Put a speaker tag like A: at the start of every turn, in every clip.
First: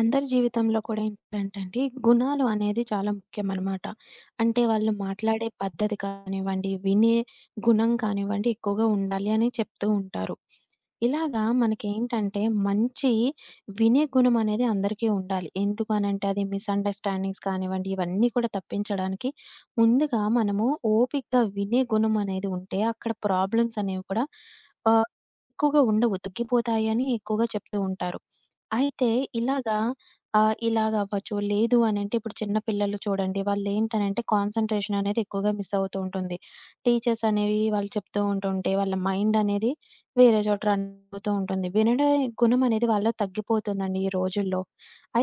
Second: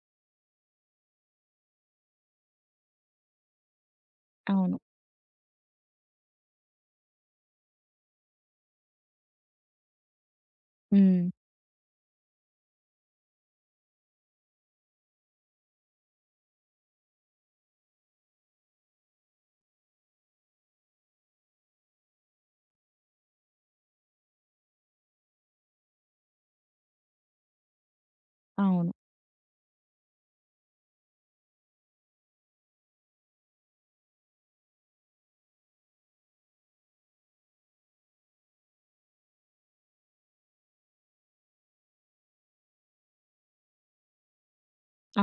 A: అందరి జీవితంలో కూడా ఏంటంటండి, గుణాలు అనేది చాలా ముఖ్యమనమాట. అంటే
B: అవును.
A: వాళ్ళు మాట్లాడే పద్ధతి కానివ్వండి, వినే గుణం కానివ్వండి, ఎక్కువగా ఉండాలి అని చెప్తూ ఉంటారు.
B: హ్మ్.
A: ఇలాగా మనకేంటంటే మంచి వినే గుణం అనేది అందరికీ ఉండాలి. ఎందుకు అనంటే అది మిస్‌అండర్‌స్టాండింగ్స్ కానివ్వండి, ఇవన్నీ కూడా తప్పించడానికి ముందుగా మనము ఓపికగా వినే గుణం అనేది ఉంటే అక్కడ ప్రాబ్లమ్స్ అనేవి కూడా ఆహ్, ఎక్కువగా ఉండవు. తగ్గిపోతాయి అని ఎక్కువగా చెప్తూ ఉంటారు.
B: అవును.
A: అయితే ఇలాగా ఇలాగవ్వచ్చు. లేదు అనంటే ఇప్పుడు చిన్న పిల్లలు చూడండి వాళ్ళేంటనంటే కాన్సంట్రేషన్ అనేది ఎక్కువగా మిస్ అవుతూ ఉంటుంది. టీచర్స్ అనేవి వాళ్ళు చెప్తూ ఉంటుంటే వాళ్ళ మైండ్ అనేది వేరే చోట రన్ అవుతూ ఉంటుంది. వినడే గుణం అనేది వాళ్ళలో తగ్గిపోతుందండి ఈ రోజుల్లో.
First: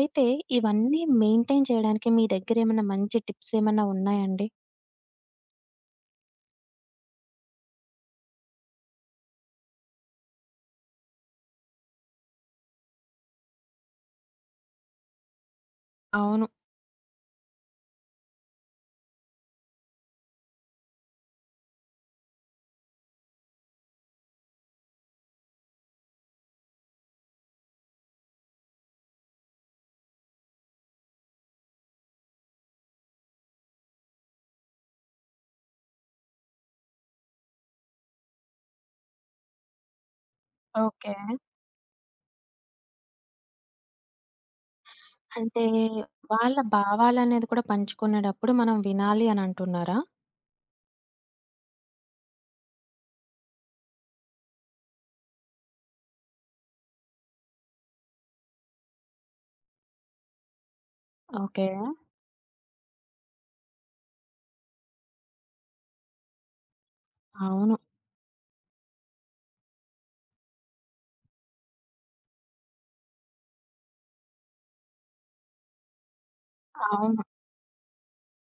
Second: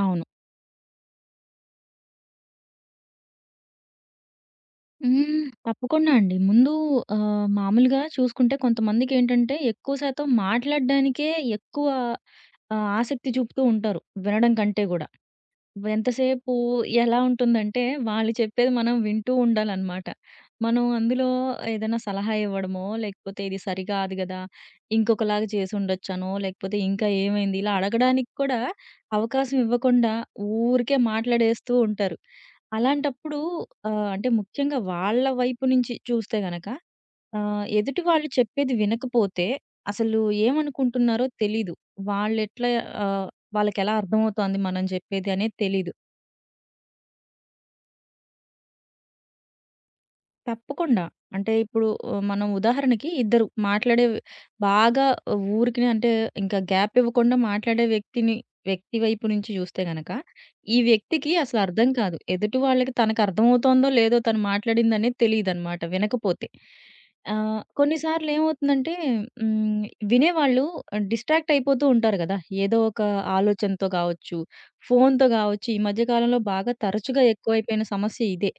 B: అవును.
A: ఇవన్నీ మెయింటైన్ చేయడానికి మీ దగ్గరేమన్నా మంచి టిప్స్ ఏమన్నా ఉన్నాయండి?
B: హ్మ్. తప్పకుండా అండి. ముందు మామూలుగా చూసుకుంటే కొంతమందికేంటంటే ఎక్కువ శాతం మాట్లాడడానికే ఎక్కువ ఆసక్తి చూపుతూ ఉంటారు వినడం కంటే గూడా.
A: అవును.
B: ఎంతసేపు ఎలా ఉంటుందంటే, వాళ్ళు చెప్పేది మనం వింటూ ఉండాలనమాట. మనం అందులో ఏదైనా సలహా ఇవ్వడమో, లేకపోతే ఇది సరికాదు గదా! ఇంకొకలాగా చేసుండొచ్చనో, లేకపోతే ఇంకా ఏమైంది ఇలా అడగడానికి కూడా అవకాశం ఇవ్వకుండా ఊరికే మాట్లాడేస్తూ ఉంటారు. అలాంటప్పుడు అంటే ముఖ్యంగా వాళ్ళ వైపు నుంచి చూస్తే గనక, ఎదుటి వాళ్ళు చెప్పేది వినకపోతే అసలు
A: ఓకే.
B: ఏమనుకుంటున్నారో తెలీదు. వాళ్ళెట్లా ఆహ్, వాళ్ళకెలా అర్థమవుతోంది మనం చెప్పేది అనేది
A: అంటే
B: తెలీదు.
A: వాళ్ళ భావాలనేది కూడా పంచుకునేటప్పుడు మనం వినాలి అనంటున్నారా?
B: తప్పకుండా. అంటే ఇప్పుడు మనం ఉదాహరణకి బాగా ఊరికినే అంటే ఇంకా గ్యాప్ ఇవ్వకుండా మాట్లాడే వ్యక్తిని వ్యక్తి వైపు నుంచి చూస్తే గనక, ఈ వ్యక్తికి అసలు
A: ఓకే.
B: అర్థం కాదు. ఎదుటి వాళ్ళకి తనకు అర్థమవుతోందో లేదో తను మాట్లాడిందనేది తెలీదనమాట వినకపోతే.
A: అవును.
B: కొన్ని సార్లు ఏమవుతుందంటే హ్మ్, వినేవాళ్ళు డిస్ట్రాక్ట్ అయిపోతూ ఉంటారు గదా! ఏదో ఒక ఆలోచనతో గావచ్చు, ఫోన్‌తో గావచ్చు. ఈ మధ్య కాలంలో బాగా తరచుగా
A: అవును.
B: ఎక్కువైపోయిన సమస్య ఇదే.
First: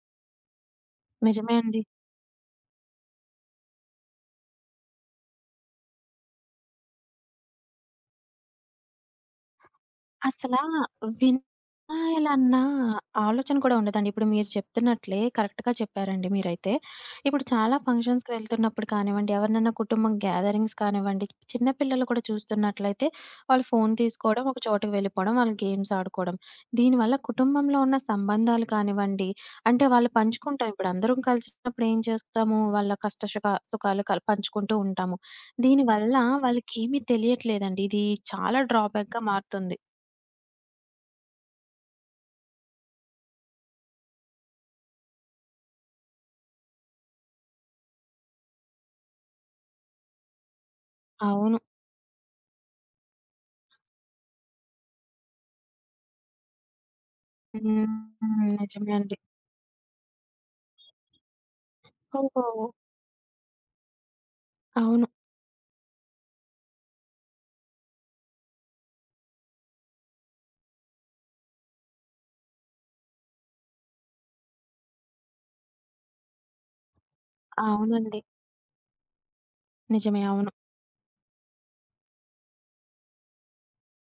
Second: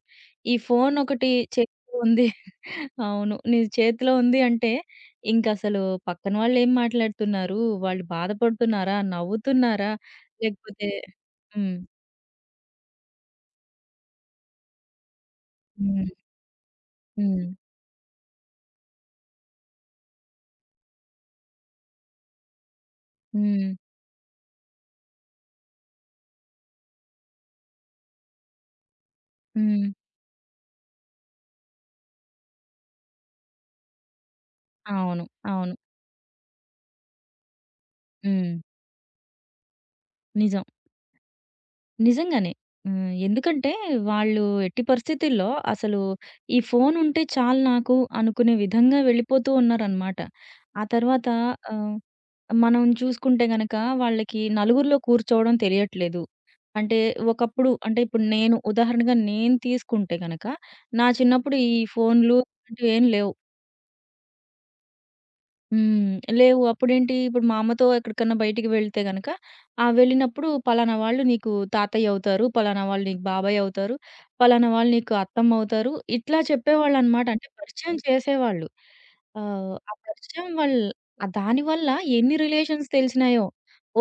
B: ఈ ఫోన్ ఒకటి
A: నిజమే
B: చే
A: అండి.
B: ఉంది. అవును. నీ చేతిలో ఉంది అంటే, ఇంకసలు పక్కన వాళ్ళేం మాట్లాడుతున్నారు? వాళ్ళు బాధపడుతున్నారా? నవ్వుతున్నారా?
A: అసలా
B: లేకపోతే హ్మ్.
A: వినాలన్న ఆలోచన కూడా ఉండదండి. ఇప్పుడు మీరు చెప్తున్నట్లే కరెక్ట్‌గా
B: హ్మ్.
A: చెప్పారండి మీరైతే. ఇప్పుడు
B: హ్మ్.
A: చాలా ఫంక్షన్స్‌కి వెళ్తున్నప్పుడు కానివ్వండి, ఎవరినన్నా కుటుంబం గ్యాదరింగ్స్ కానివ్వండి, చిన్న పిల్లలు కూడా చూస్తున్నట్లయితే వాళ్ళు
B: హ్మ్.
A: ఫోను తీసుకోవడం, ఒక చోటకి వెళ్ళిపోవడం, వాళ్ళు గేమ్స్ ఆడుకోవడం. దీనివల్ల కుటుంబంలో ఉన్న సంబంధాలు కానివ్వండి,
B: హ్మ్.
A: అంటే వాళ్ళు పంచుకుంటాం. ఇప్పుడు అందరం కలిసినప్పుడు ఏం చేస్తాము, వాళ్ళ కష్ట సుఖ సుఖాలు కల్ పంచుకుంటూ ఉంటాము.
B: అవును. అవును.
A: దీనివల్ల వాళ్ళకేమీ తెలియట్లేదండి. ఇది
B: హ్మ్.
A: చాలా డ్రాబ్యాక్‌గా మారుతుంది.
B: నిజం. నిజంగానే. హ్మ్. ఎందుకంటే, వాళ్ళు ఎట్టి పరిస్థితుల్లో అసలు ఈ ఫోనుంటే చాలు నాకు అనుకునే విధంగా వెళ్ళిపోతూ ఉన్నారనమాట. ఆ తర్వాత
A: అవును.
B: ఆహ్ మనం చూసుకుంటే గనక వాళ్ళకి నలుగురిలో కూర్చోవడం తెలియట్లేదు. అంటే ఒకప్పుడు
A: హ్మ్.
B: అంటే ఇప్పుడు
A: నిజమే అండి.
B: నేను తీసుకుంటే గనక, నా చిన్నప్పుడు ఈ ఫోన్లు
A: ఓహో!
B: అంటూ ఏం లేవు.
A: అవును.
B: హ్మ్. లేవు. అప్పుడేంటి ఇప్పుడు మా అమ్మతో ఎక్కడికన్నా బయటికి వెళ్తే గనక, ఆ! వెళ్ళినప్పుడు పలానా వాళ్ళు నీకు తాతయ్య అవుతారు. పలానా వాళ్ళు నీకు బాబాయ్ అవుతారు. పలానా వాళ్ళు నీకు అత్తమ్మ అవుతారు. ఇట్లా చెప్పేవాళ్ళనమాట. అంటే పరిచయం
A: అవునండి.
B: చేసేవాళ్ళు. ఆహ్, ఆ
A: నిజమే.
B: పరిచయం
A: అవును.
B: వల్ ఆ! దానివల్ల ఎన్ని రిలేషన్స్ తెలిసినాయో.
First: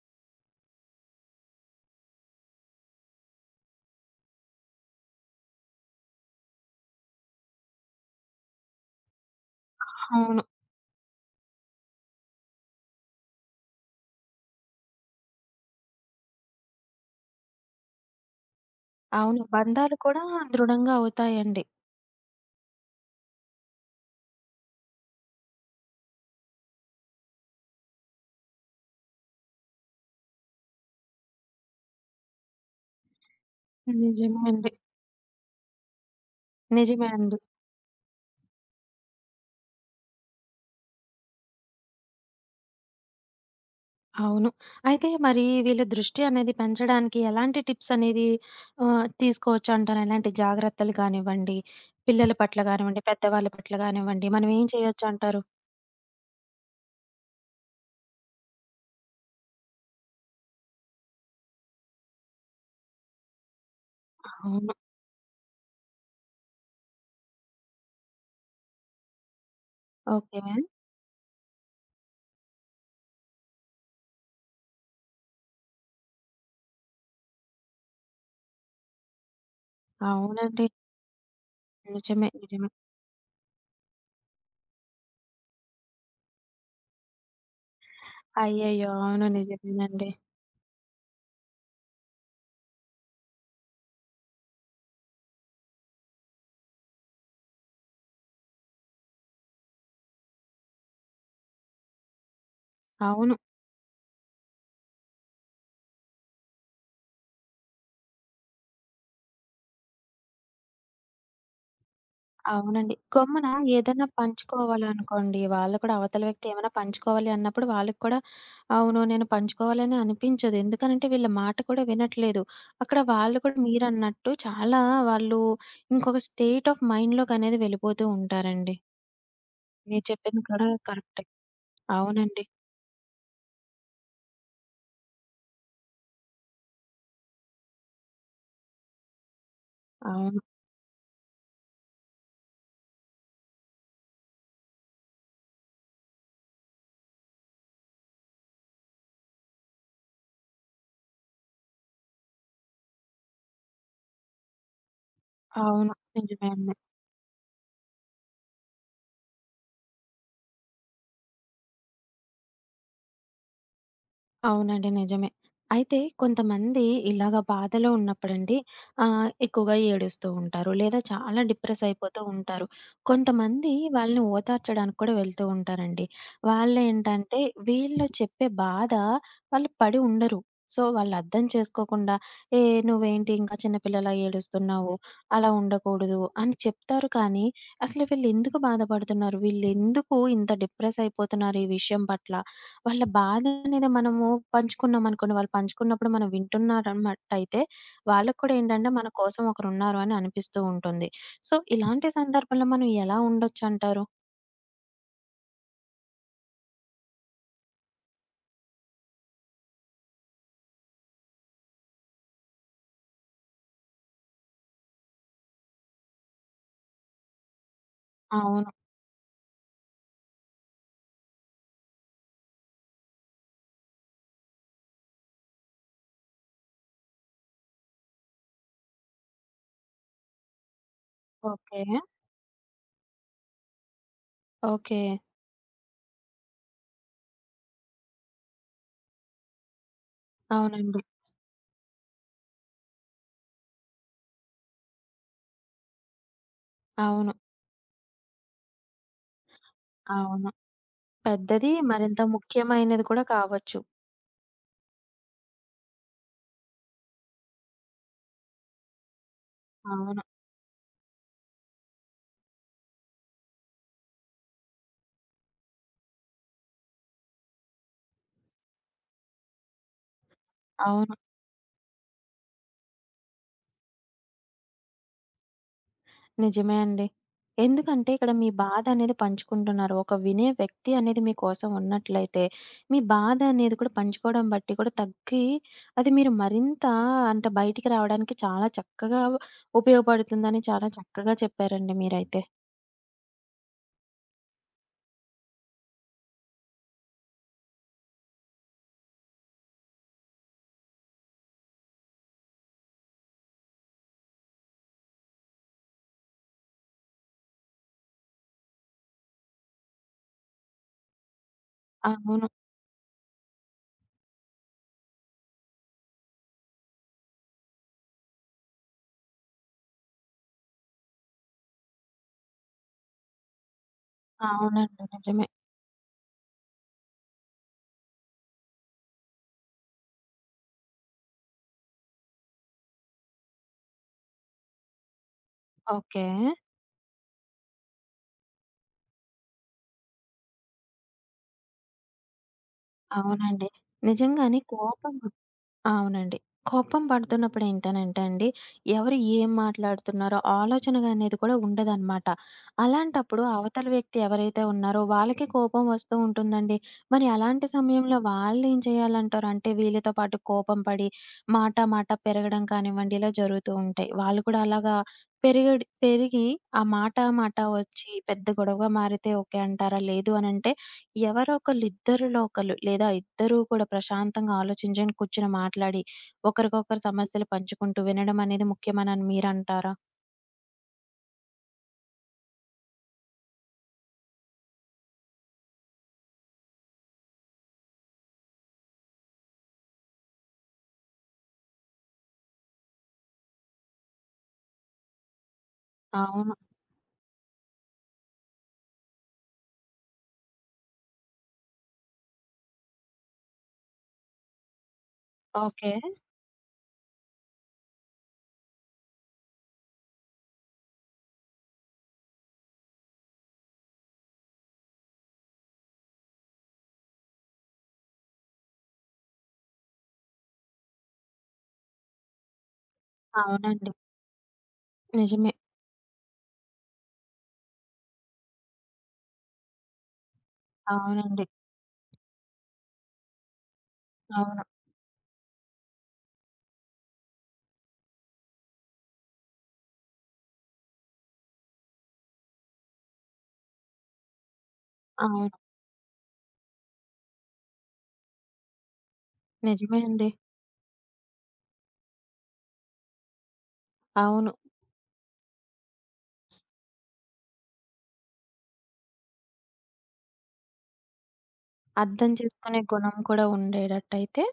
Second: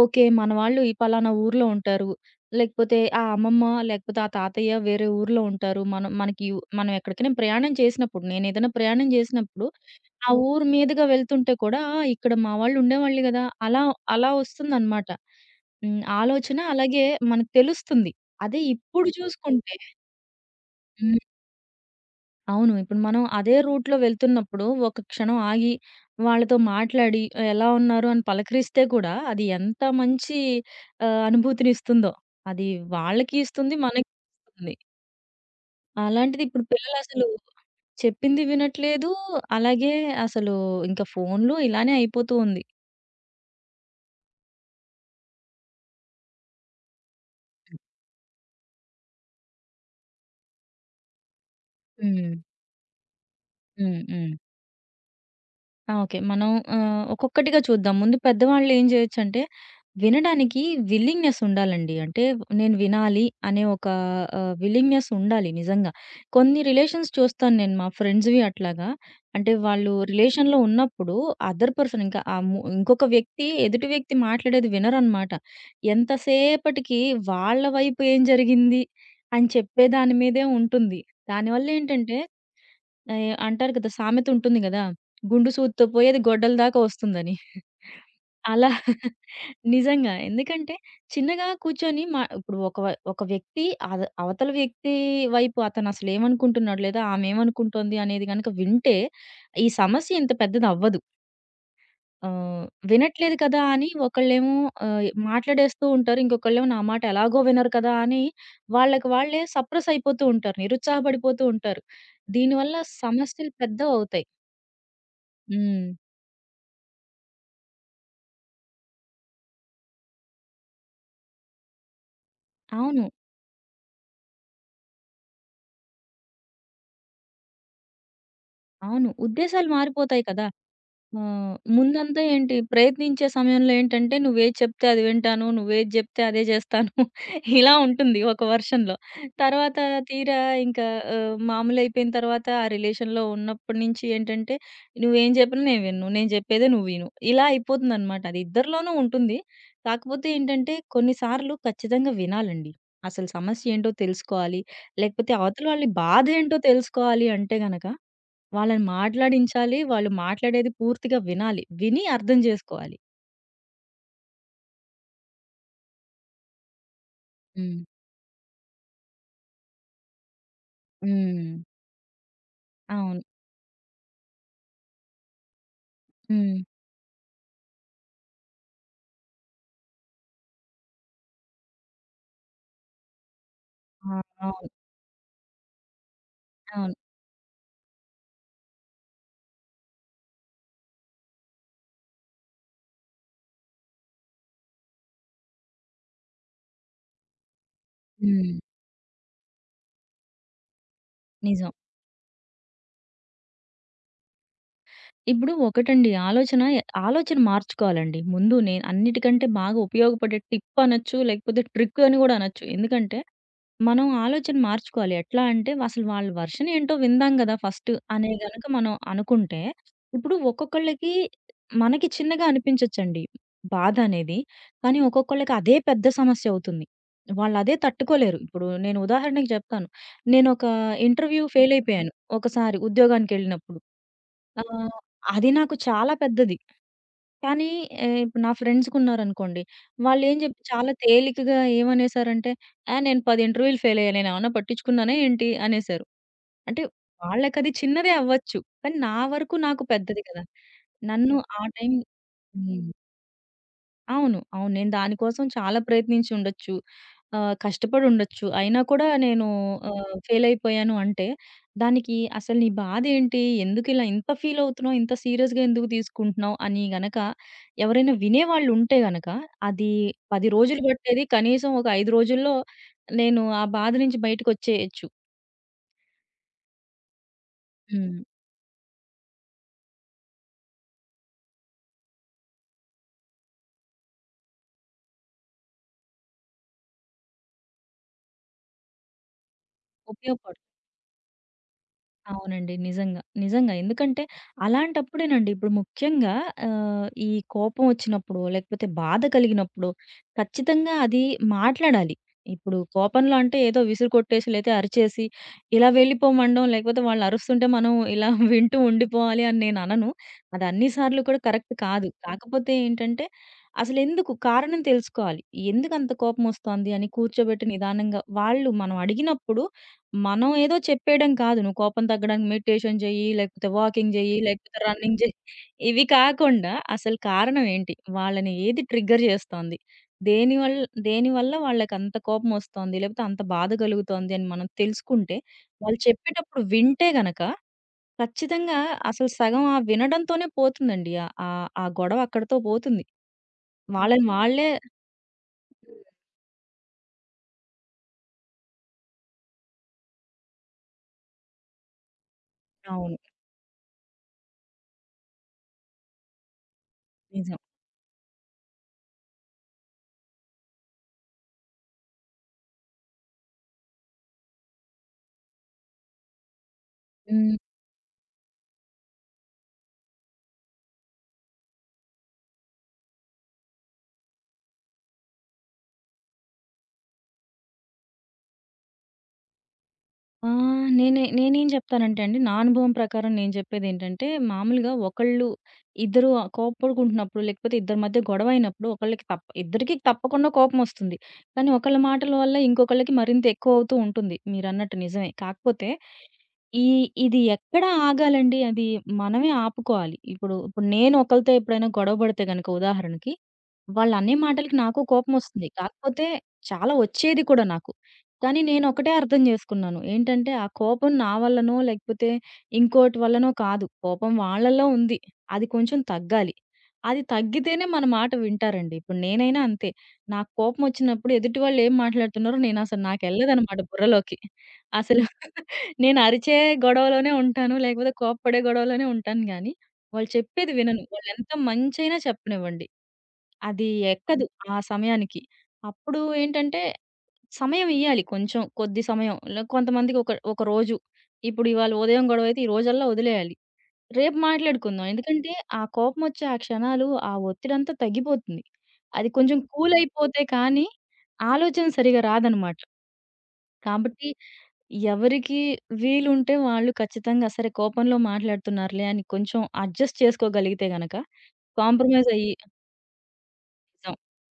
B: ఓకే. మన వాళ్ళు ఈ పలానా ఊర్లో ఉంటారు. లేకపోతే ఆ అమ్మమ్మ, లేకపోతే ఆ తాతయ్య వేరే ఊర్లో ఉంటారు. మనం ఎక్కడికైనా ప్రయాణం చేసినప్పుడు నేనేదైనా ప్రయాణం చేసినప్పుడు ఆ
A: అవును.
B: ఊరు మీదుగా వెళ్తుంటే కూడా "ఆ, ఇక్కడ మా వాళ్ళు ఉండేవాళ్ళు గదా!" అలా అలా వస్తుందనమాట. హ్మ్. ఆలోచన అలాగే మనకు తెలుస్తుంది. అదే ఇప్పుడు
A: అవును.
B: చూసుకుంటే
A: బంధాలు కూడా దృఢంగా
B: హ్మ్.
A: అవుతాయండి.
B: అవును. ఇప్పుడు మనం అదే రూట్‌లో వెళ్తున్నప్పుడు ఒక క్షణం ఆగి, వాళ్ళతో మాట్లాడి ఎలా ఉన్నారు అని పలకరిస్తే కూడా అది ఎంత మంచి అనుభూతినిస్తుందో. అది వాళ్ళకి ఇస్తుంది. మనకి
A: నిజమే అండి.
B: ఇస్తుంది. అలాంటిది ఇప్పుడు
A: నిజమే
B: పిల్లలసలు
A: అండి.
B: చెప్పింది వినట్లేదు. అలాగే అసలు ఇంకా ఫోన్‌లు ఇలానే అయిపోతూ ఉంది.
A: అవును. అయితే మరి వీళ్ళ దృష్టి అనేది పెంచడానికి ఎలాంటి టిప్స్ అనేది తీసుకోవచ్చంటారు? ఎలాంటి జాగ్రత్తలు కానివ్వండి,
B: హ్మ్.
A: పిల్లల పట్ల కానివ్వండి, పెద్దవాళ్ళ పట్ల
B: హ్మ్.
A: కానివ్వండి,
B: హ్మ్.
A: మనం ఏం చేయొచ్చంటారు?
B: ఆ! ఓకే. మనం ఒక్కొక్కటిగా చూద్దాం. ముందు పెద్దవాళ్ళు ఏం చేయొచ్చంటే, వినడానికి విల్లింగ్‌నెస్ ఉండాలండి. అంటే నేను వినాలి అనే ఒక
A: అవును.
B: విల్లింగ్‌నెస్ ఉండాలి నిజంగా. కొన్ని రిలేషన్స్ చూస్తాను నేను మా ఫ్రెండ్స్‌వి అట్లాగా. అంటే వాళ్ళు
A: ఓకే.
B: రిలేషన్‌లో ఉన్నప్పుడు అదర్ పర్సన్ ఇంకా ఆ ము ఇంకొక వ్యక్తి ఎదుటి వ్యక్తి మాట్లాడేది వినరనమాట. ఎంతసేపటికి వాళ్ళ వైపు ఏం జరిగింది అని చెప్పే దాని మీదే
A: అవునండి.
B: ఉంటుంది. దానివల్ల ఏంటంటే
A: నిజమే. నిజమే.
B: అంటారు కదా! సామెత ఉంటుంది గదా! గుండు సూదితో పోయి అది గొడ్డల దాకా వస్తుందని. అలా
A: అయ్యయ్యో! అవును. నిజమేనండి.
B: నిజంగా. ఎందుకంటే చిన్నగా కూర్చొని మా ఇప్పుడు ఒక వ్యక్తి అవతల వ్యక్తి వైపు అతను అసలు ఏమనుకుంటున్నాడు లేదా ఆమె ఏమనుకుంటోంది అనేది గనక వింటే ఈ సమస్య ఇంత పెద్దది అవ్వదు. ఆహ్,
A: అవును.
B: వినట్లేదు కదా! అని ఒకళ్ళేమో మాట్లాడేస్తూ ఉంటారు. ఇంకొకళ్ళేమో నా మాట ఎలాగో వినరు కదా! అని వాళ్ళకి వాళ్ళే సప్రెస్ అయిపోతూ ఉంటారు. నిరుత్సాహపడిపోతూ ఉంటారు. దీనివల్ల
A: అవునండి. గమ్మున
B: సమస్యలు
A: ఏదైనా
B: పెద్దవవుతాయి.
A: పంచుకోవాలనుకోండి, వాళ్ళు
B: హ్మ్.
A: కూడా అవతల వ్యక్తి ఏమైనా పంచుకోవాలి అన్నప్పుడు వాళ్ళకి కూడా అవును. నేను పంచుకోవాలని అనిపించదు. ఎందుకనంటే వీళ్ళ మాట కూడా వినట్లేదు. అక్కడ
B: అవును.
A: వాళ్ళు కూడా మీరన్నట్టు చాలా వాళ్ళు ఇంకొక స్టేట్ ఆఫ్ మైండ్‌లోకనేది వెళ్ళిపోతూ ఉంటారండి.
B: అవును. ఉద్దేశాలు
A: మీరు
B: మారిపోతాయి
A: చెప్పింది
B: కదా!
A: కూడా కరెక్టే.
B: హ్మ్. ముందంతా
A: అవునండి.
B: ఏంటి ప్రయత్నించే సమయంలో ఏంటంటే, నువ్వేది చెప్తే అది వింటాను, నువ్వేది జెప్తే అదే జేస్తాను. ఇలా ఉంటుంది ఒక వర్షన్‌లో. తర్వాత తీరా
A: అవును.
B: ఇంకా మామూలయిపోయిన తర్వాత ఆ రిలేషన్‌లో ఉన్నప్పటి నుంచి ఏంటంటే, నువ్వేం జెప్పినా నేను వినను. నేను జెప్పేదే నువ్వు విను. ఇలా అయిపోతుందనమాట. అది ఇద్దరిలోనూ ఉంటుంది. కాకపోతే ఏంటంటే, కొన్ని సార్లు ఖచ్చితంగా వినాలండి. అసలు సమస్యేంటో తెలుసుకోవాలి. లేకపోతే అవతల వాళ్ళ
A: అవును. నిజమే
B: బాధేంటో
A: అండి.
B: తెలుసుకోవాలి అంటే గనక వాళ్ళని మాట్లాడించాలి. వాళ్ళు మాట్లాడేది పూర్తిగా వినాలి. విని అర్థం జేసుకోవాలి.
A: అవునండి. నిజమే. అయితే కొంతమంది ఇలాగ
B: హ్మ్.
A: బాధలో ఉన్నప్పుడండి ఎక్కువగా ఏడుస్తూ ఉంటారు. లేదా చాలా
B: హ్మ్.
A: డిప్రెస్ అయిపోతూ ఉంటారు.
B: అవును.
A: కొంతమంది వాళ్ళని ఓదార్చడానికి కూడా వెళ్తూ ఉంటారండి.
B: హ్మ్.
A: వాళ్ళేంటంటే వీళ్ళు చెప్పే బాధ వాళ్ళు పడి ఉండరు. సో, వాళ్ళు అర్థం చేసుకోకుండా "ఏ నువ్వేంటి ఇంకా చిన్న పిల్లలా
B: ఆ! అవును.
A: ఏడుస్తున్నావు? అలా ఉండకూడదు" అని
B: అవును.
A: చెప్తారు కానీ అసలు వీళ్ళెందుకు బాధపడుతున్నారు? వీళ్ళెందుకు ఇంత డిప్రెస్ అయిపోతున్నారు ఈ విషయం పట్ల? వాళ్ళ బాధనేది మనము పంచుకున్నామనుకోండి, వాళ్ళు పంచుకున్నప్పుడు మనం వింటున్నారన్నట్టయితే, వాళ్ళకి
B: హ్మ్.
A: కూడా ఏంటంటే మన కోసం ఒకరున్నారు అని అనిపిస్తూ ఉంటుంది. సో,
B: నిజం.
A: ఇలాంటి సందర్భంలో మనం ఎలా ఉండొచ్చంటారు?
B: ఇప్పుడు ఒకటండి ఆలోచన ఆలోచన మార్చుకోవాలండి. ముందు నేను అన్నిటికంటే బాగా ఉపయోగపడే టిప్ అనొచ్చు, లేకపోతే ట్రిక్ అని గూడా అనొచ్చు. ఎందుకంటే మనం ఆలోచన మార్చుకోవాలి. ఎట్లా అంటే అసలు వాళ్ళ వర్షన్ ఏంటో విందాం గదా! ఫస్ట్ అనే గనక
A: అవును.
B: మనం అనుకుంటే, ఇప్పుడు ఒక్కొక్కళ్ళకి మనకి చిన్నగా అనిపించొచ్చండి బాధ అనేది. కానీ ఒక్కొక్కళ్ళకి అదే పెద్ద సమస్య అవుతుంది. వాళ్ళదే తట్టుకోలేరు. ఇప్పుడు నేను ఉదాహరణకి జెప్తాను. నేనొక ఇంటర్వ్యూ ఫెయిల్
A: ఓకే.
B: అయిపోయాను ఒకసారి ఉద్యోగానికెళ్ళినప్పుడు. ఆహ్,
A: ఓకే.
B: అది నాకు చాలా పెద్దది. కానీ ఇప్పుడు నా ఫ్రెండ్స్‌కున్నారనుకోండి, వాళ్ళేం చెప్పి చాలా
A: అవునండి.
B: తేలికగా ఏమనేసారంటే, "ఆ! నేను 10 ఇంటర్వ్యూలు ఫెయిల్ అయ్యా. నేనేమన్నా పట్టించుకున్నానా ఏంటి?" అనేసారు. అంటే
A: అవును.
B: వాళ్ళకది చిన్నదే అవ్వచ్చు. కానీ నా వరకు నాకు పెద్దది కదా!
A: అవును.
B: నన్ను ఆ
A: పెద్దది
B: టైం
A: మరింత
B: హ్మ్.
A: ముఖ్యమైనది కూడా కావచ్చు.
B: అవును. అవును. నేను దాని కోసం చాలా ప్రయత్నించి ఉండొచ్చు. కష్టపడి ఉండొచ్చు. అయినా కూడా నేను
A: అవును.
B: ఫెయిల్ అయిపోయాను అంటే, దానికి అసలు నీ బాధేంటి? ఎందుకిలా ఇంత ఫీల్ అవుతున్నావు? ఇంత సీరియస్‌గా ఎందుకు తీసుకుంటున్నావు? అని గనక ఎవరైనా వినేవాళ్ళు ఉంటే గనక, అది 10 రోజులు
A: అవును.
B: పట్టేది కనీసం ఒక 5 రోజుల్లో నేను ఆ బాధ నుంచి బయటకొచ్చేయొచ్చు.
A: నిజమే అండి. ఎందుకంటే
B: హ్మ్.
A: ఇక్కడ మీ బాధ అనేది పంచుకుంటున్నారు. ఒక వినే వ్యక్తి అనేది మీకోసం ఉన్నట్లయితే, మీ బాధ అనేది కూడా పంచుకోవడం బట్టి కూడా తగ్గి, అది మీరు మరింత అంటే బయటికి రావడానికి చాలా చక్కగా ఉపయోగపడుతుందని
B: ఉపయోగపడుతుంది.
A: చాలా చక్కగా చెప్పారండి మీరైతే.
B: అవునండి. నిజంగా. నిజంగా. ఎందుకంటే అలాంటప్పుడేనండి ఇప్పుడు ముఖ్యంగా ఈ కోపం వచ్చినప్పుడో, లేకపోతే బాధ కలిగినప్పుడో ఖచ్చితంగా అది మాట్లాడాలి. ఇప్పుడు కోపంలో అంటే ఏదో విసురు కొట్టేసి, లేతే అరిచేసి ఇలా వెళ్ళిపోమనడం, లేకపోతే వాళ్ళు అరుస్తుంటే మనం ఇలా వింటూ ఉండిపోవాలి అని నేననను. అది అన్ని సార్లు కూడా కరెక్ట్ కాదు.
A: అవును.
B: కాకపోతే ఏంటంటే అసలెందుకు కారణం తెలుసుకోవాలి. ఎందుకంత కోపమొస్తోంది అని కూర్చోబెట్టి నిదానంగా వాళ్ళు మనం అడిగినప్పుడు మనం ఏదో చెప్పేయడం కాదు. నువ్వు కోపం తగ్గడానికి మెడిటేషన్ చెయ్యి, లేకపోతే వాకింగ్ చెయ్యి, లేకపోతే
A: అవునండి.
B: రన్నింగ్ చెయ్యి.
A: నిజమే.
B: ఇవి కాకుండా అసలు కారణం ఏంటి? వాళ్ళని ఏది ట్రిగ్గర్ చేస్తోంది? దేని వల్ దేనివల్ల వాళ్ళకంత కోపమొస్తోంది, లేకపోతే అంత బాధ కలుగుతోంది అని మనం తెలుసుకుంటే, వాళ్ళు
A: ఓకే.
B: చెప్పేటప్పుడు వింటే గనక ఖచ్చితంగా అసలు సగం ఆ వినడంతోనే పోతుందండి. ఆహ్, ఆ ఆ గొడవ అక్కడితో పోతుంది.
A: అవునండి.
B: వాళ్ళని
A: నిజంగానే
B: వాళ్ళే
A: కోపం అవునండి. కోపం పడుతున్నప్పుడు ఏంటనంటే అండి, ఎవరు ఏం మాట్లాడుతున్నారో ఆలోచనగా అనేది కూడా ఉండదనమాట.
B: అవును.
A: అలాంటప్పుడు అవతల వ్యక్తి ఎవరైతే ఉన్నారో వాళ్ళకి కోపం వస్తూ ఉంటుందండి. మరి
B: నిజం.
A: అలాంటి సమయంలో వాళ్ళేం చేయాలంటారు? అంటే వీళ్ళతో పాటు కోపం పడి మాట మాట పెరగడం కానివ్వండి, ఇలా జరుగుతూ ఉంటాయి. వాళ్ళు కూడా అలాగా పెరిగడి పెరిగి ఆ మాట
B: హ్మ్.
A: మాట వచ్చి పెద్ద గొడవగా మారితే ఓకే అంటారా? లేదు అనంటే ఎవరో ఒకళ్ళిద్దరిలో ఒకళ్ళు లేదా ఇద్దరూ కూడా ప్రశాంతంగా ఆలోచించని కూర్చొని మాట్లాడి, ఒకరికొకరు సమస్యలు పంచుకుంటూ వినడం అనేది ముఖ్యమనని మీరంటారా?
B: ఆ! నేనేం జెప్తానంటే అండి, నా అనుభవం ప్రకారం నేను జెప్పేదేంటంటే, మామూలుగా ఇద్దరు కోప్పడుకుంటున్నప్పుడు, లేకపోతే ఇద్దరి మధ్య గొడవయినప్పుడు ఒకళ్ళకి తప్ ఇద్దరికీ తప్పకుండా కోపమొస్తుంది. కానీ ఒకళ్ళ మాటల వల్ల ఇంకొకళ్ళకి మరింత ఎక్కువవుతూ ఉంటుంది. మీరన్నట్టు నిజమే. కాకపోతే
A: అవును.
B: ఈ ఇది ఎక్కడ ఆగాలండి? అది మనమే ఆపుకోవాలి. ఇప్పుడు నేను ఒకళ్ళతో ఎప్పుడైనా గొడవ పడితే గనక ఉదాహరణకి, వాళ్ళనే మాటలకి నాకు కోపమొస్తుంది.
A: ఓకే.
B: కాకపోతే చాలా వచ్చేది కూడా నాకు. కానీ నేనొకటే అర్థం చేసుకున్నాను. ఏంటంటే, ఆ కోపం నా వల్లనో, లేకపోతే ఇంకోటి వల్లనో కాదు. కోపం వాళ్ళలో ఉంది. అది కొంచెం తగ్గాలి. అది తగ్గితేనే మన మాట వింటారండి. ఇప్పుడు నేనైనా అంతే. నాకు కోపమొచ్చినప్పుడు ఎదుటి వాళ్ళు ఏం మాట్లాడుతున్నారో నేనసలు నాకెళ్ళదనమాట
A: అవునండి.
B: బుర్రలోకి. అసలు
A: నిజమే.
B: నేను అరిచే గొడవలోనే ఉంటాను. లేకపోతే కోప్పడే గొడవలోనే ఉంటాను గానీ, వాళ్ళు చెప్పేది వినను.
A: అవునండి.
B: వాళ్ళెంత మంచైనా చెప్పనివ్వండి. అది ఎక్కదు
A: అవును.
B: ఆ సమయానికి. అప్పుడు ఏంటంటే, సమయం ఇయ్యాలి కొంచెం. కొద్ది సమయం. కొంతమందికి ఒక రోజు. ఇప్పుడు ఇవాళ ఉదయం గొడవైతే ఈ రోజల్లా వదిలేయాలి. రేపు మాట్లాడుకుందాం.
A: అవును.
B: ఎందుకంటే, ఆ కోపమొచ్చే ఆ క్షణాలు, ఆ ఒత్తిడంతా తగ్గిపోతుంది. అది కొంచెం కూల్
A: నిజమే అండి.
B: అయిపోతే కానీ, ఆలోచన సరిగ్గా రాదనమాట. కాబట్టి
A: అవును.
B: ఎవరికి వీలుంటే వాళ్ళు ఖచ్చితంగా సరే కోపంలో మాట్లాడుతున్నారులే అని కొంచెం అడ్జస్ట్ చేసుకోగలిగితే గనక, కాంప్రమైజ్
A: అర్థం
B: అయ్యి
A: చేసుకునే గుణం కూడా
B: నిజం.
A: ఉండేటట్టయితే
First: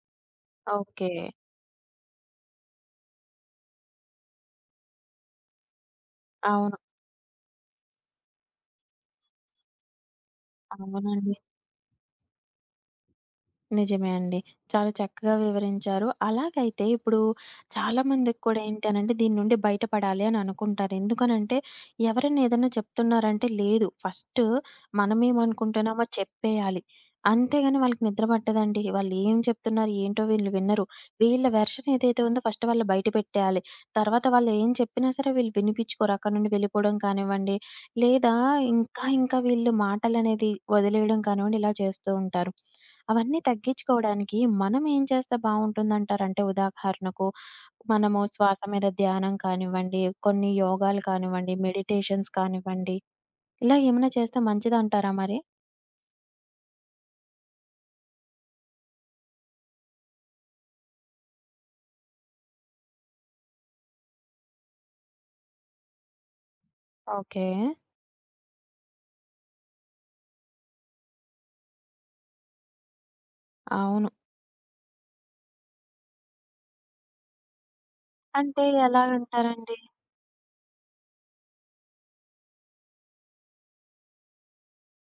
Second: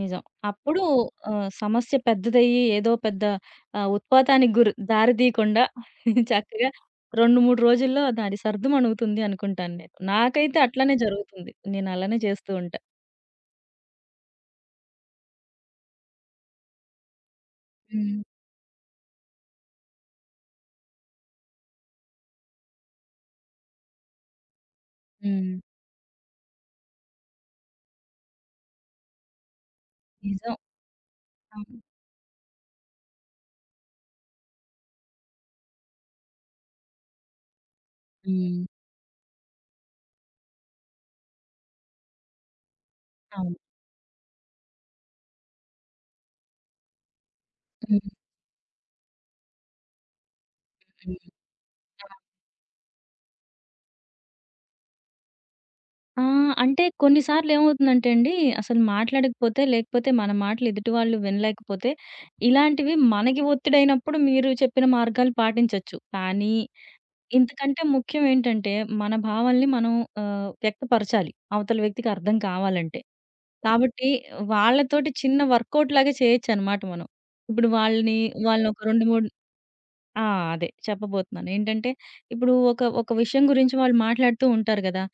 B: నిజం. అప్పుడు
A: ఓకే.
B: సమస్య పెద్దదయ్యి ఏదో పెద్ద ఉత్పాతానికి గురి దారి తీయకుండా చక్కగా
A: అవును.
B: 2, 3 రోజుల్లో దాని సర్దుమణుగుతుంది అణుగుతుంది అనుకుంటాను నేను. నాకైతే అట్లనే
A: అవునండి.
B: జరుగుతుంది. నేను అలానే చేస్తూ ఉంటా.
A: నిజమే అండి. చాలా చక్కగా వివరించారు. అలాగైతే ఇప్పుడు
B: హ్మ్.
A: చాలామందికి కూడా ఏంటి అనంటే దీని నుండి బయటపడాలి అని అనుకుంటారు. ఎందుకనంటే ఎవరైనా ఏదైనా చెప్తున్నారంటే లేదు ఫస్ట్
B: హ్మ్.
A: మనమేమనుకుంటున్నామో చెప్పేయాలి. అంతేగాని వాళ్ళకి నిద్ర పట్టదండి. వాళ్ళు ఏం చెప్తున్నారు ఏంటో వీళ్ళు
B: నిజం.
A: వినరు. వీళ్ళ
B: అవును.
A: వెర్షన్ ఏదైతే ఉందో ఫస్ట్ వాళ్ళు బయట పెట్టేయాలి. తర్వాత వాళ్ళు ఏం చెప్పినా సరే వీళ్ళు వినిపించుకోరు. అక్కడి నుండి వెళ్ళిపోవడం కానివ్వండి, లేదా
B: హ్మ్.
A: ఇంకా ఇంకా వీళ్ళు మాటలనేది వదిలేయడం కానివ్వండి ఇలా చేస్తూ ఉంటారు. అవన్నీ
B: అవును.
A: తగ్గించుకోవడానికి మనం ఏం చేస్తే బావుంటుందంటారంటే ఉదాహరణకు
B: హ్మ్.
A: మనము శ్వాస మీద ధ్యానం కానివ్వండి, కొన్ని యోగాలు
B: హ్మ్.
A: కానివ్వండి, మెడిటేషన్స్ కానివ్వండి, ఇలా ఏమైనా చేస్తే మంచిదంటారా మరి?
B: ఆ! అంటే కొన్ని సార్లేమవుతుందంటే అండి, అసలు మాట్లాడకపోతే, లేకపోతే మన మాటలు ఎదుటి వాళ్ళు వినలేకపోతే, ఇలాంటివి మనకి ఒత్తిడైనప్పుడు మీరు చెప్పిన మార్గాలు పాటించొచ్చు. కానీ,
A: ఓకే.
B: ఇంతకంటే ముఖ్యం ఏంటంటే, మన భావాల్ని మనం వ్యక్తపరచాలి అవతల వ్యక్తికి అర్థం కావాలంటే.
A: అవును.
B: కాబట్టి, వాళ్ళతోటి చిన్న వర్కౌట్ లాగా చేయొచ్చనమాట మనం. ఇప్పుడు వాళ్ళని
A: అంటే
B: వాళ్ళనొక
A: ఎలా
B: 2, 3
A: అంటారండి?
B: ఆ! అదే చెప్పబోతున్నాను. ఏంటంటే, ఇప్పుడు ఒక ఒక విషయం గురించి వాళ్ళు మాట్లాడుతూ ఉంటారు గదా!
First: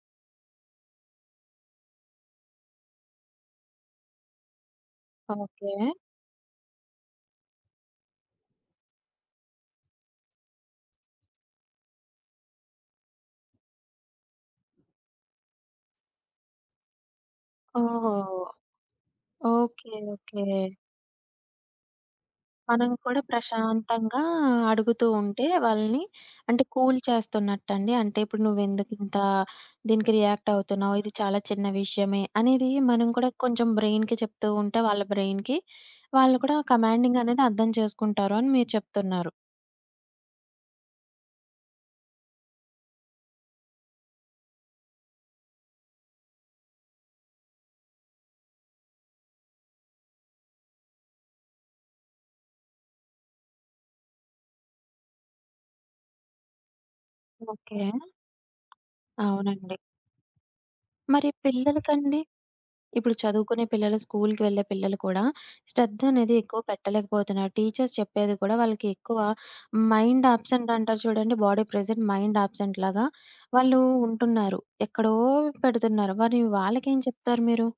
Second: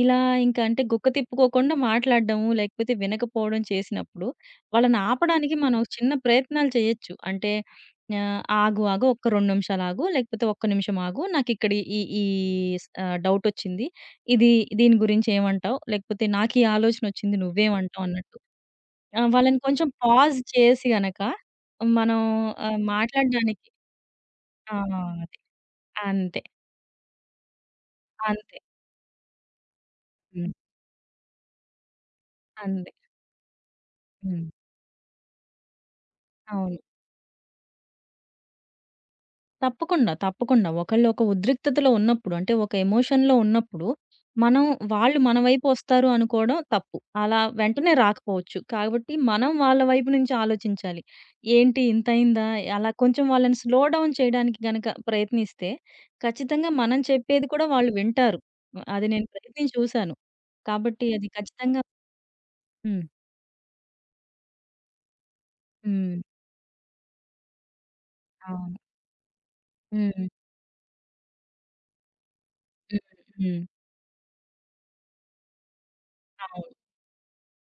B: ఇలా ఇంక అంటే గుక్క తిప్పుకోకుండా మాట్లాడడము, లేకపోతే వినకపోవడం చేసినప్పుడు, వాళ్ళని ఆపడానికి
A: ఓకే.
B: మనం చిన్న ప్రయత్నాలు చేయొచ్చు. అంటే ఆగు ఒక్క 2 నిమిషాలు ఆగు, లేకపోతే ఒక్క నిమిషం ఆగు. నాకిక్కడ ఈ ఈ స్ ఆహ్, డౌటొచ్చింది. ఇది దీని గురించి ఏమంటావు? లేకపోతే నాకీ ఆలోచనొచ్చింది నువ్వేమంటావు అన్నట్టు.
A: ఓహ్!
B: ఆ! వాళ్ళని కొంచెం
A: ఓకే.
B: Pause
A: okay.
B: చేసి గనక మనం
A: మనం కూడా
B: మాట్లాడడానికి
A: ప్రశాంతంగా
B: ఆ!
A: అడుగుతూ ఉంటే వాళ్ళని
B: అంతే.
A: అంటే కూల్ చేస్తున్నట్టండి. అంటే ఇప్పుడు
B: అంతే.
A: నువ్వెందుకింత దీనికి రియాక్ట్
B: హ్మ్.
A: అవుతున్నావు? ఇది చాలా చిన్న విషయమే అనేది
B: అంతే.
A: మనం కూడా కొంచెం బ్రెయిన్‌కి
B: హ్మ్.
A: చెప్తూ ఉంటే వాళ్ళ బ్రెయిన్‌కి వాళ్ళు కూడా
B: అవును.
A: కమాండింగ్ అనేది అర్థం చేసుకుంటారు అని మీరు చెప్తున్నారు.
B: తప్పకుండా. తప్పకుండా. ఒకళ్ళు ఒక ఉద్రిక్తతలో ఉన్నప్పుడు అంటే ఒక ఎమోషన్‌లో ఉన్నప్పుడు మనం వాళ్ళు మన వైపు వస్తారు అనుకోవడం తప్పు. అలా వెంటనే రాకపోవచ్చు. కాబట్టి మనం వాళ్ళ వైపు నుంచి ఆలోచించాలి. ఏంటి ఇంతయిందా? అలా కొంచెం వాళ్ళని స్లో డౌన్ చేయడానికి గనక ప్రయత్నిస్తే ఖచ్చితంగా మనం చెప్పేది కూడా
A: ఓకే.
B: వాళ్ళు వింటారు. అది నేను ప్రయత్నించి
A: అవునండి.
B: చూశాను. కాబట్టి అది
A: మరి
B: ఖచ్చితంగా
A: పిల్లలకండి?
B: హ్మ్.
A: ఇప్పుడు చదువుకునే పిల్లలు, స్కూల్‌కి వెళ్ళే పిల్లలు కూడా శ్రద్ధ
B: హ్మ్.
A: అనేది ఎక్కువ పెట్టలేకపోతున్నారు. టీచర్స్ చెప్పేది కూడా
B: అవును.
A: వాళ్ళకి ఎక్కువ
B: హ్మ్.
A: మైండ్ ఆబ్సెంట్ అంటారు చూడండి. బాడీ ప్రెజెంట్, మైండ్ ఆబ్సెంట్
B: హ్మ్.
A: లాగా
B: హ్మ్.
A: వాళ్ళు ఉంటున్నారు. ఎక్కడో పెడుతున్నారు. మరి
B: అవును.
A: వాళ్ళకేం చెప్తారు మీరు?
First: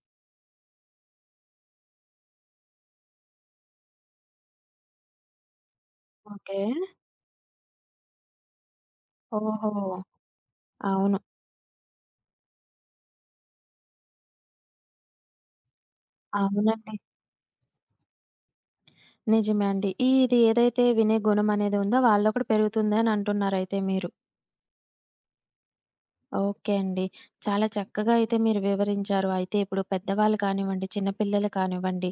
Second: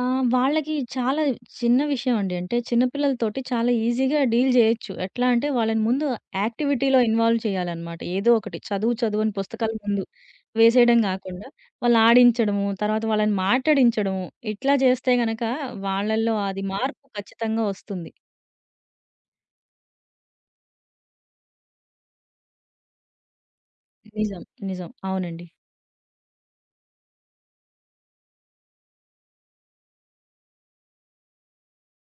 B: ఆ! వాళ్ళకి చాలా చిన్న విషయం అండి. అంటే చిన్న పిల్లలతోటి చాలా ఈజీగా డీల్ జేయొచ్చు. ఎట్లా అంటే వాళ్ళని ముందు
A: ఓకే.
B: యాక్టివిటీలో ఇన్వాల్వ్ చేయాలనమాట. ఏదో ఒకటి చదువు చదువు అని పుస్తకాల
A: ఓహో!
B: ముందు వేసేయడం
A: అవును.
B: గాకుండా, వాళ్ళు ఆడించడము, తర్వాత వాళ్ళని మాట్లాడించడము, ఇట్లా చేస్తే గనక వాళ్ళల్లో అది
A: అవునండి.
B: మార్పు ఖచ్చితంగా వస్తుంది.
A: నిజమే అండి. ఇది ఏదైతే వినే గుణం అనేది ఉందో వాళ్ళలో కూడా పెరుగుతుంది అని అంటున్నారయితే మీరు.
B: నిజం. నిజం. అవునండి.
A: ఓకే అండి. చాలా చక్కగా అయితే మీరు వివరించారు. అయితే ఇప్పుడు పెద్దవాళ్ళు కానివ్వండి, చిన్న పిల్లలు కానివ్వండి,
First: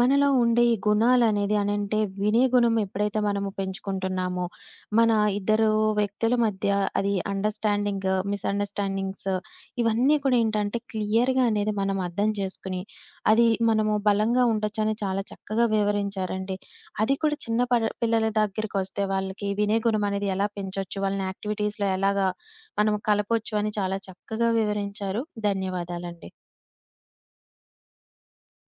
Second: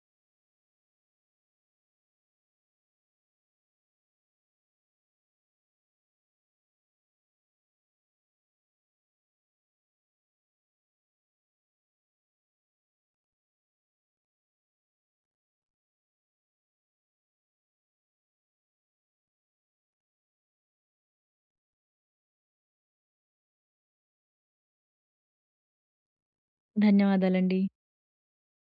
A: మనలో ఉండే ఈ గుణాలనేది అనంటే వినే గుణం ఎప్పుడైతే మనము పెంచుకుంటున్నామో, మన ఇద్దరు వ్యక్తుల మధ్య అది అండర్‌స్టాండింగ్, మిస్‌అండర్‌స్టాండింగ్స్ ఇవన్నీ కూడా ఏంటంటే క్లియర్‌గా అనేది మనం అర్థం చేసుకుని, అది మనము బలంగా ఉండొచ్చని చాలా చక్కగా వివరించారండి. అది కూడా చిన్న పిల్లల దగ్గరికొస్తే వాళ్ళకి వినే గుణం అనేది ఎలా పెంచొచ్చు, వాళ్ళని యాక్టివిటీస్‌లో ఎలాగా మనం కలపొచ్చు అని చాలా చక్కగా వివరించారు. ధన్యవాదాలండి.
B: ధన్యవాదాలండి.